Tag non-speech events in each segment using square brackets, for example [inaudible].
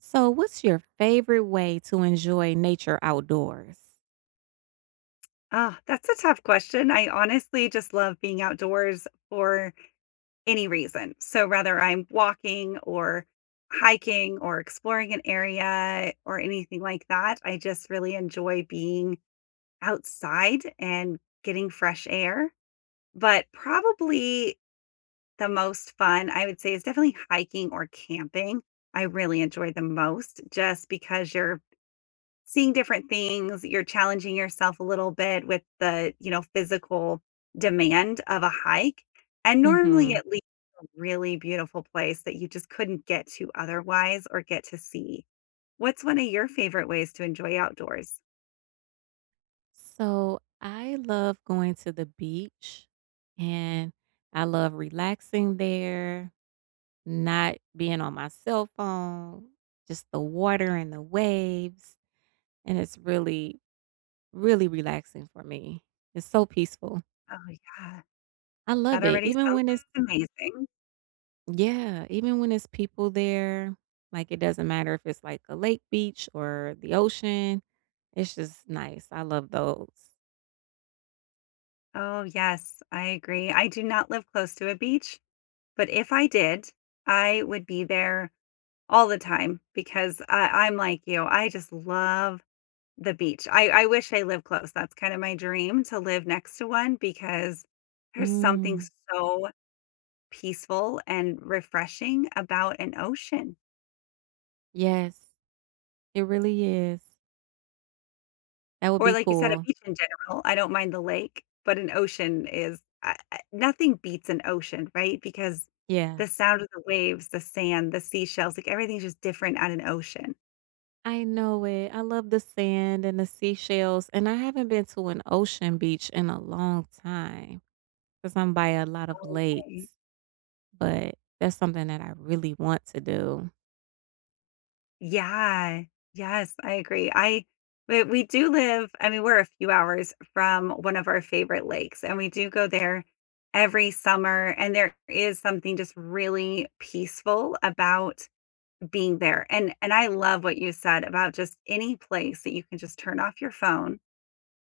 So, what's your favorite way to enjoy nature outdoors? Ah, that's a tough question. I honestly just love being outdoors for any reason. So whether I'm walking or hiking or exploring an area or anything like that, I just really enjoy being outside and getting fresh air. But probably the most fun I would say is definitely hiking or camping. I really enjoy the most just because you're seeing different things, you're challenging yourself a little bit with the, physical demand of a hike, and normally Hmm. it leads to a really beautiful place that you just couldn't get to otherwise or get to see. What's one of your favorite ways to enjoy outdoors? So, I love going to the beach and I love relaxing there, not being on my cell phone, just the water and the waves. And it's really, really relaxing for me. It's so peaceful. Oh, yeah. I That love it. already Even sounds when it's— amazing. yeah, even when it's people there, like it doesn't matter if it's like a lake beach or the ocean. It's just nice. I love those. Oh, yes, I agree. I do not live close to a beach, but if I did, I would be there all the time because I'm like you, I just love the beach. I wish I lived close, that's kind of my dream to live next to one because there's something Mm, so peaceful and refreshing about an ocean, yes, it really is. That would or be like you said, a cool. beach in general. I don't mind the lake, but an ocean is I nothing beats an ocean, right? Because Yeah, the sound of the waves, the sand, the seashells, like, everything's just different at an ocean. I know it. I love the sand and the seashells. And I haven't been to an ocean beach in a long time because I'm by a lot of Okay. lakes, but that's something that I really want to do. Yeah. Yes, I agree. I But we do live, I mean, we're a few hours from one of our favorite lakes, and we do go there every summer. And there is something just really peaceful about being there. And I love what you said about just any place that you can just turn off your phone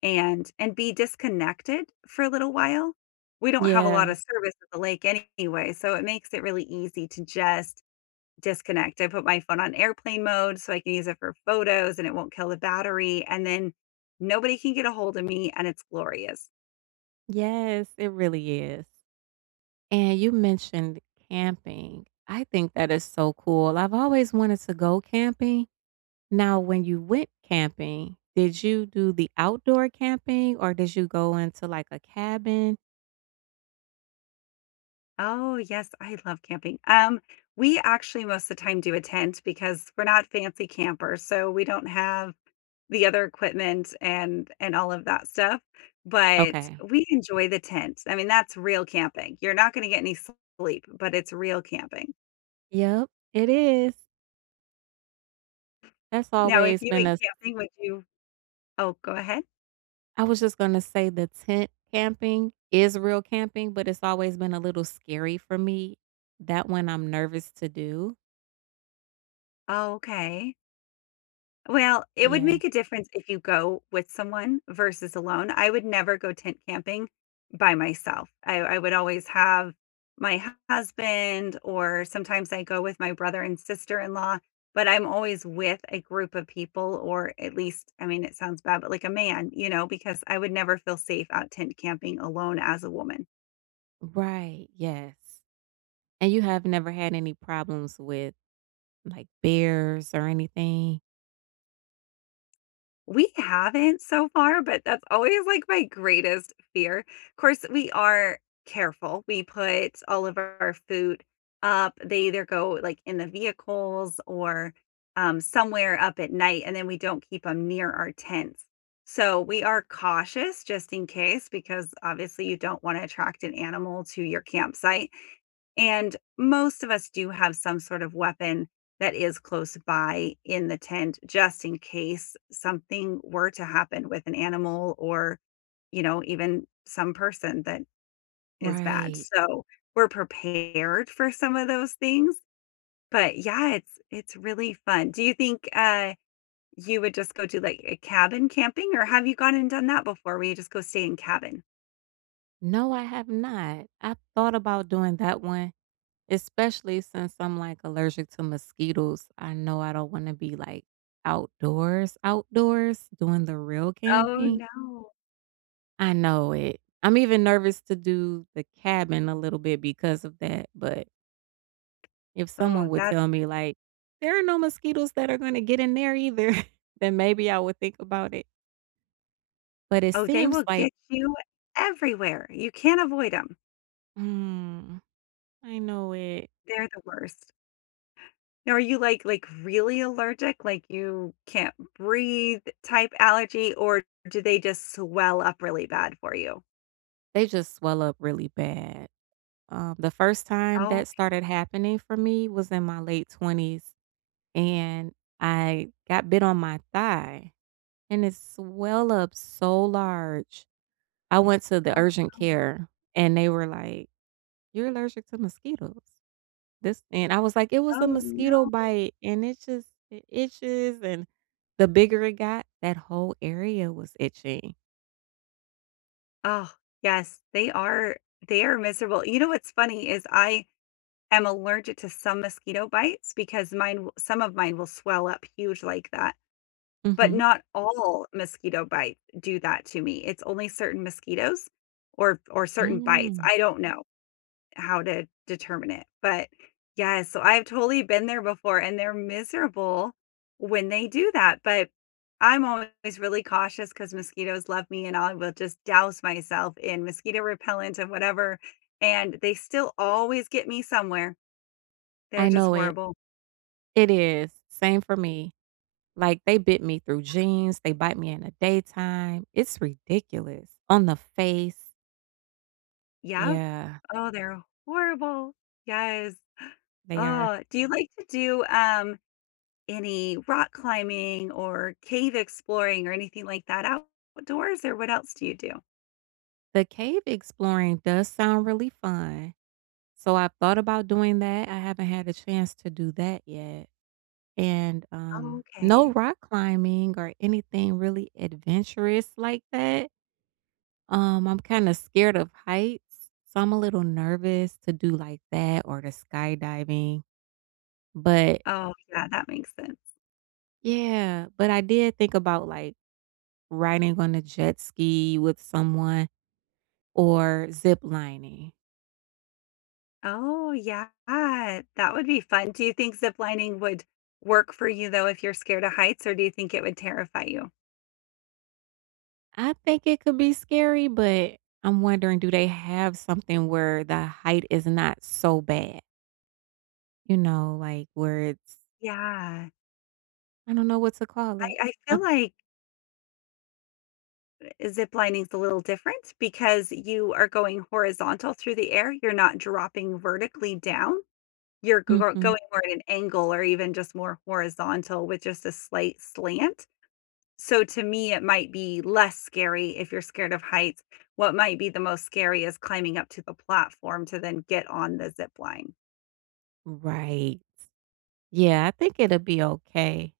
and be disconnected for a little while. We don't have a lot Yeah, of service at the lake anyway, so it makes it really easy to just disconnect. I put my phone on airplane mode so I can use it for photos and it won't kill the battery. And then nobody can get a hold of me and it's glorious. yes, it really is. And you mentioned camping. I think that is so cool. I've always wanted to go camping. Now, when you went camping, did you do the outdoor camping or did you go into like a cabin? Oh, yes, I love camping. We actually most of the time do a tent because we're not fancy campers, so we don't have the other equipment and all of that stuff. But Okay. we enjoy the tent. I mean, that's real camping. You're not going to get any sleep, but it's real camping. Yep, it is. That's Now, if always you been went a— camping, would you? Oh, go ahead. I was just going to say the tent camping is real camping, but it's always been a little scary for me. That one I'm nervous to do. Oh, okay. Well, it would Yeah. make a difference if you go with someone versus alone. I would never go tent camping by myself. I would always have my husband, or sometimes I go with my brother and sister in law, but I'm always with a group of people, or at least, I mean, it sounds bad, but like a man, because I would never feel safe out tent camping alone as a woman. Right. Yes. And you have never had any problems with— like bears or anything? We haven't so far, but that's always, like, my greatest fear. Of course, we are careful. We put all of our food up. They either go, like, in the vehicles or, somewhere up at night, and then we don't keep them near our tents. So, we are cautious just in case because, obviously, you don't wanna attract an animal to your campsite, and most of us do have some sort of weapon that is close by in the tent just in case something were to happen with an animal or, you know, even some person that is bad. Right. So we're prepared for some of those things. But yeah, it's really fun. Do you think you would just go do like a cabin camping or have you gone and done that before where you just go stay in cabin? No, I have not. I've thought about doing that one, especially since I'm, like, allergic to mosquitoes. I know I don't wanna be, like, outdoors, outdoors doing the real Oh camping. no. I know it. I'm even nervous to do the cabin a little bit because of that, but if someone Oh, would that's tell me, like, "There are no mosquitoes that are gonna get in there either," [laughs] then maybe I would think about it. But it oh, they seems will get like— you everywhere. You can't avoid them. mm. I know it. They're the worst. Now are you, like, really allergic, like you can't breathe type allergy, or do they just swell up really bad for you? They just swell up really bad. The first time Oh, that started happening for me was in my late 20s, and I got bit on my thigh, and it swelled up so large. I went to oh, the no. urgent care, and they were like, "You're allergic to mosquitoes." This, and I was like, "It was a Oh, no. mosquito bite, and it just it itches." And the bigger it got, that whole area was itching. Oh, yes, they are miserable. You know what's funny is I am allergic to some mosquito bites because mine w some of mine will swell up huge like that. But Hmm. not all mosquito bites do that to me. It's only certain mosquitoes or certain bites. Mm. I don't know how to determine it, but yeah, so I've totally been there before and they're miserable when they do that, but I'm always really cautious because mosquitoes love me and I will just douse myself in mosquito repellent and whatever, and they still always get me somewhere. They're I just know it. horrible. It is. Same for me. Like, they bit me through jeans, they bite me in the daytime. It's ridiculous. On the face. Yep. Yeah, Oh, they're horrible. Yes. they are. Oh, do you like to do, any rock climbing or cave exploring or anything like that outdoors, or what else do you do? The cave exploring does sound really fun. So I've thought about doing that. I haven't had a chance to do that yet. And Oh, no okay. rock climbing or anything really adventurous like that. I'm kind of scared of heights, so I'm a little nervous to do like that or the skydiving. But— Oh, yeah, that makes sense. yeah, but I did think about, like, riding on a jet ski with someone or zip lining. Oh, yeah, that would be fun. Do you think zip lining would work for you, though, if you're scared of heights, or do you think it would terrify you? I think it could be scary, but I'm wondering, do they have something where the height is not so bad? You know, like, where it's— Yeah. I don't know what to call it. I feel I like zip lining's a little different because you are going horizontal through the air, you're not dropping vertically down. You're go Mhm. going more at an angle or even just more horizontal with just a slight slant. So to me, it might be less scary if you're scared of heights. What might be the most scary is climbing up to the platform to then get on the zip line. Right. Yeah, I think it'll be okay.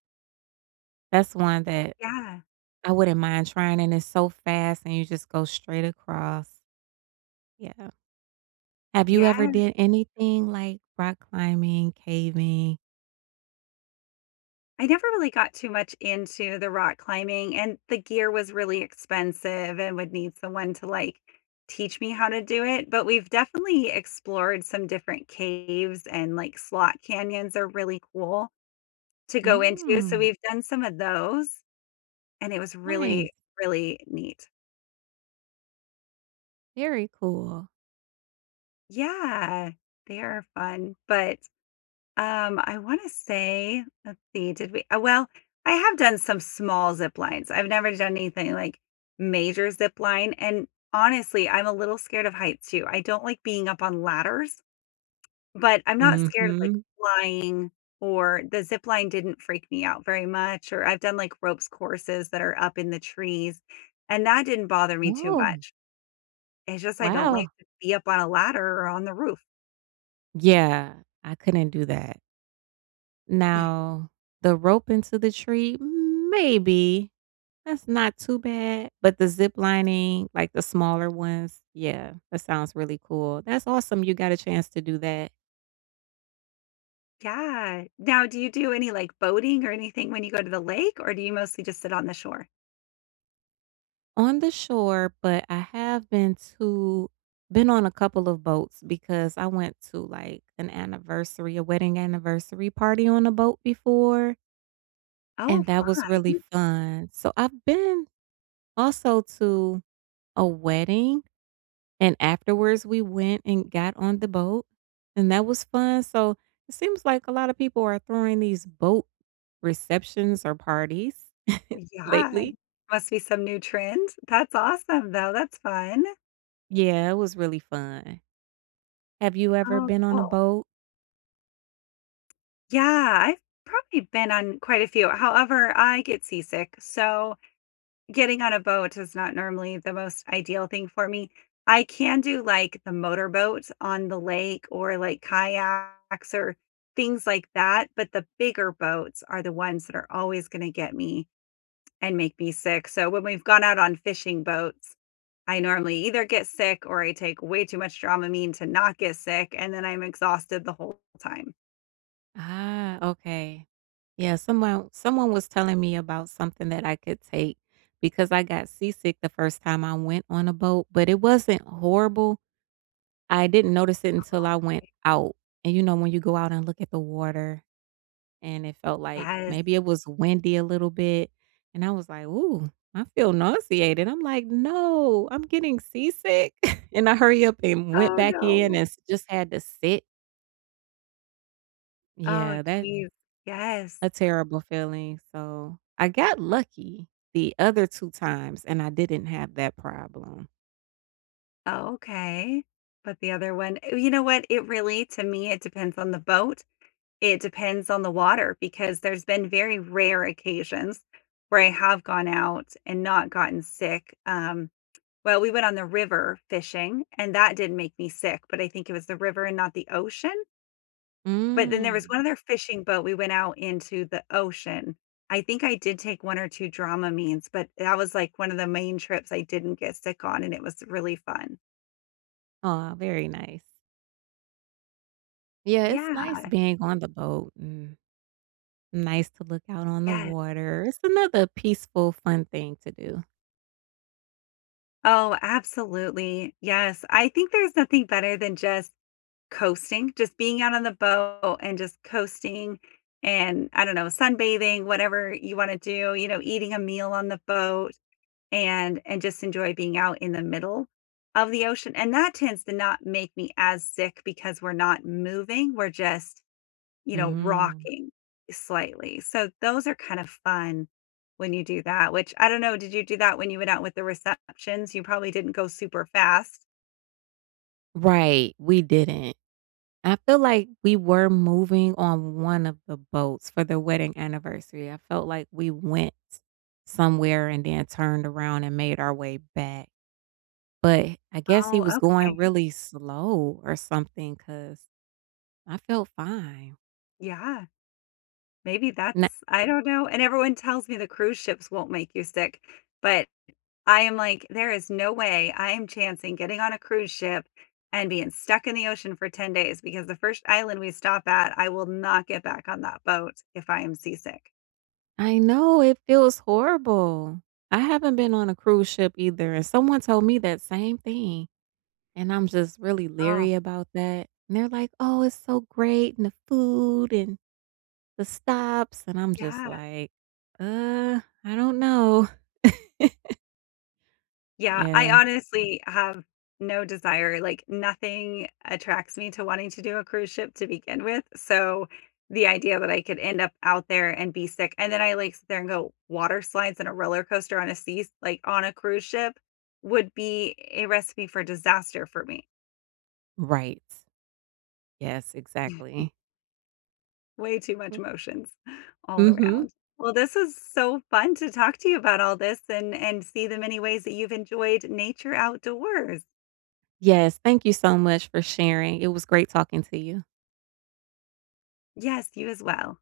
That's one that Yeah. I wouldn't mind trying, and it's so fast, and you just go straight across. Yeah. Have you ever Yeah. did anything like rock climbing, caving? I never really got too much into the rock climbing and the gear was really expensive and would need someone to like teach me how to do it. But we've definitely explored some different caves and like slot canyons are really cool to go into, so Mm, we've done some of those, and it was nice. really, really neat. Very cool. Yeah, they are fun, but, I wanna say let's see, did we well, I have done some small zip lines. I've never done anything like major zip line, and honestly, I'm a little scared of heights too. I don't like being up on ladders. But I'm not scared of, like, Mhm. flying or the zip line didn't freak me out very much, or I've done, like, ropes courses that are up in the trees, and that didn't bother me too Oh, much. It's just I don't like wow. to be up on a ladder or on the roof. Yeah, I couldn't do that. [laughs] Now, the rope into the tree, maybe. That's not too bad, but the zip lining, like the smaller ones, yeah, that sounds really cool. That's awesome you got a chance to do that. Yeah. Now, do you do any, like, boating or anything when you go to the lake, or do you mostly just sit on the shore? On the shore, but I have been to— been on a couple of boats because I went to, like, an anniversary— a wedding anniversary party on a boat before, Oh, and fu that was really fun. So, I've been also to a wedding, and afterwards, we went and got on the boat, and that was fun. So, it seems like a lot of people are throwing these boat receptions or parties Yeah. lately. Must be some new trend. That's awesome, though. That's fun. Yeah, it was really fun. Have you ever Oh, been on a cool. boat? Yeah, I've probably been on quite a few. However, I get seasick, so getting on a boat is not normally the most ideal thing for me. I can do, like, the motorboat on the lake or, like, kayaks or things like that, but the bigger boats are the ones that are always gonna get me and make me sick. So when we've gone out on fishing boats, I normally either get sick or I take way too much Dramamine to not get sick, and then I'm exhausted the whole time. Ah, okay. Yeah, someone was telling me about something that I could take because I got seasick the first time I went on a boat, but it wasn't horrible. I didn't notice it until I went out. And you know, when you go out and look at the water and it felt like Yes. maybe it was windy a little bit. And I was like, ooh, I feel nauseated. I'm like, no, I'm getting seasick. [laughs] And I hurry up and went Oh, back in no. and just had to sit. Oh, Yeah, that— geez. Yes. a terrible feeling, so I got lucky the other two times, and I didn't have that problem. Oh, okay. But the other one you know what? It really To me, it depends on the boat. It depends on the water because there's been very rare occasions where I have gone out and not gotten sick, well, we went on the river fishing, and that did make me sick, but I think it was the river and not the ocean. But then there was Mm. one other fishing boat, we went out into the ocean. I think I did take 1 or 2 Dramamines, but that was, like, one of the main trips I didn't get sick on, and it was really fun. Aw, very nice. Yeah, it's Yeah, nice being on the boat and nice to look out on the yes. water. It's another peaceful, fun thing to do. Oh, absolutely, yes. I think there's nothing better than just coasting, just being out on the boat and just coasting and, I don't know, sunbathing, whatever you wanna do, you know, eating a meal on the boat and just enjoy being out in the middle of the ocean. And that tends to not make me as sick because we're not moving, we're just, you know, Mm. rocking slightly. So those are kind of fun when you do that, which I don't know, did you do that when you went out with the receptions? You probably didn't go super fast. Right, we didn't. I feel like we were moving on one of the boats for the wedding anniversary. I felt like we went somewhere and then turned around and made our way back. But I guess he Oh, was going okay. really slow or something because I felt fine. Yeah. Maybe N— that's I don't know. And everyone tells me the cruise ships won't make you sick, but I am like, "There is no way I am chancing getting on a cruise ship and being stuck in the ocean for 10 days because the first island we stop at, I will not get back on that boat if I am seasick." I know it feels horrible. I haven't been on a cruise ship either, and someone told me that same thing, and I'm just really Oh, leery about that, and they're like, "Oh, it's so great, and the food and the stops," and I'm just yeah. like, I don't know." [laughs] Yeah, I Yeah, honestly have no desire, like, nothing attracts me to wanting to do a cruise ship to begin with, so the idea that I could end up out there and be sick and then I, like, sit there and go water slides and a roller coaster on a sea like, on a cruise ship would be a recipe for disaster for me. right. Yes, exactly. Way too much emotions Mm all mhm. around. Well, this is so fun to talk to you about all this and see the many ways that you've enjoyed nature outdoors. Yes, thank you so much for sharing. It was great talking to you. Yes, you as well.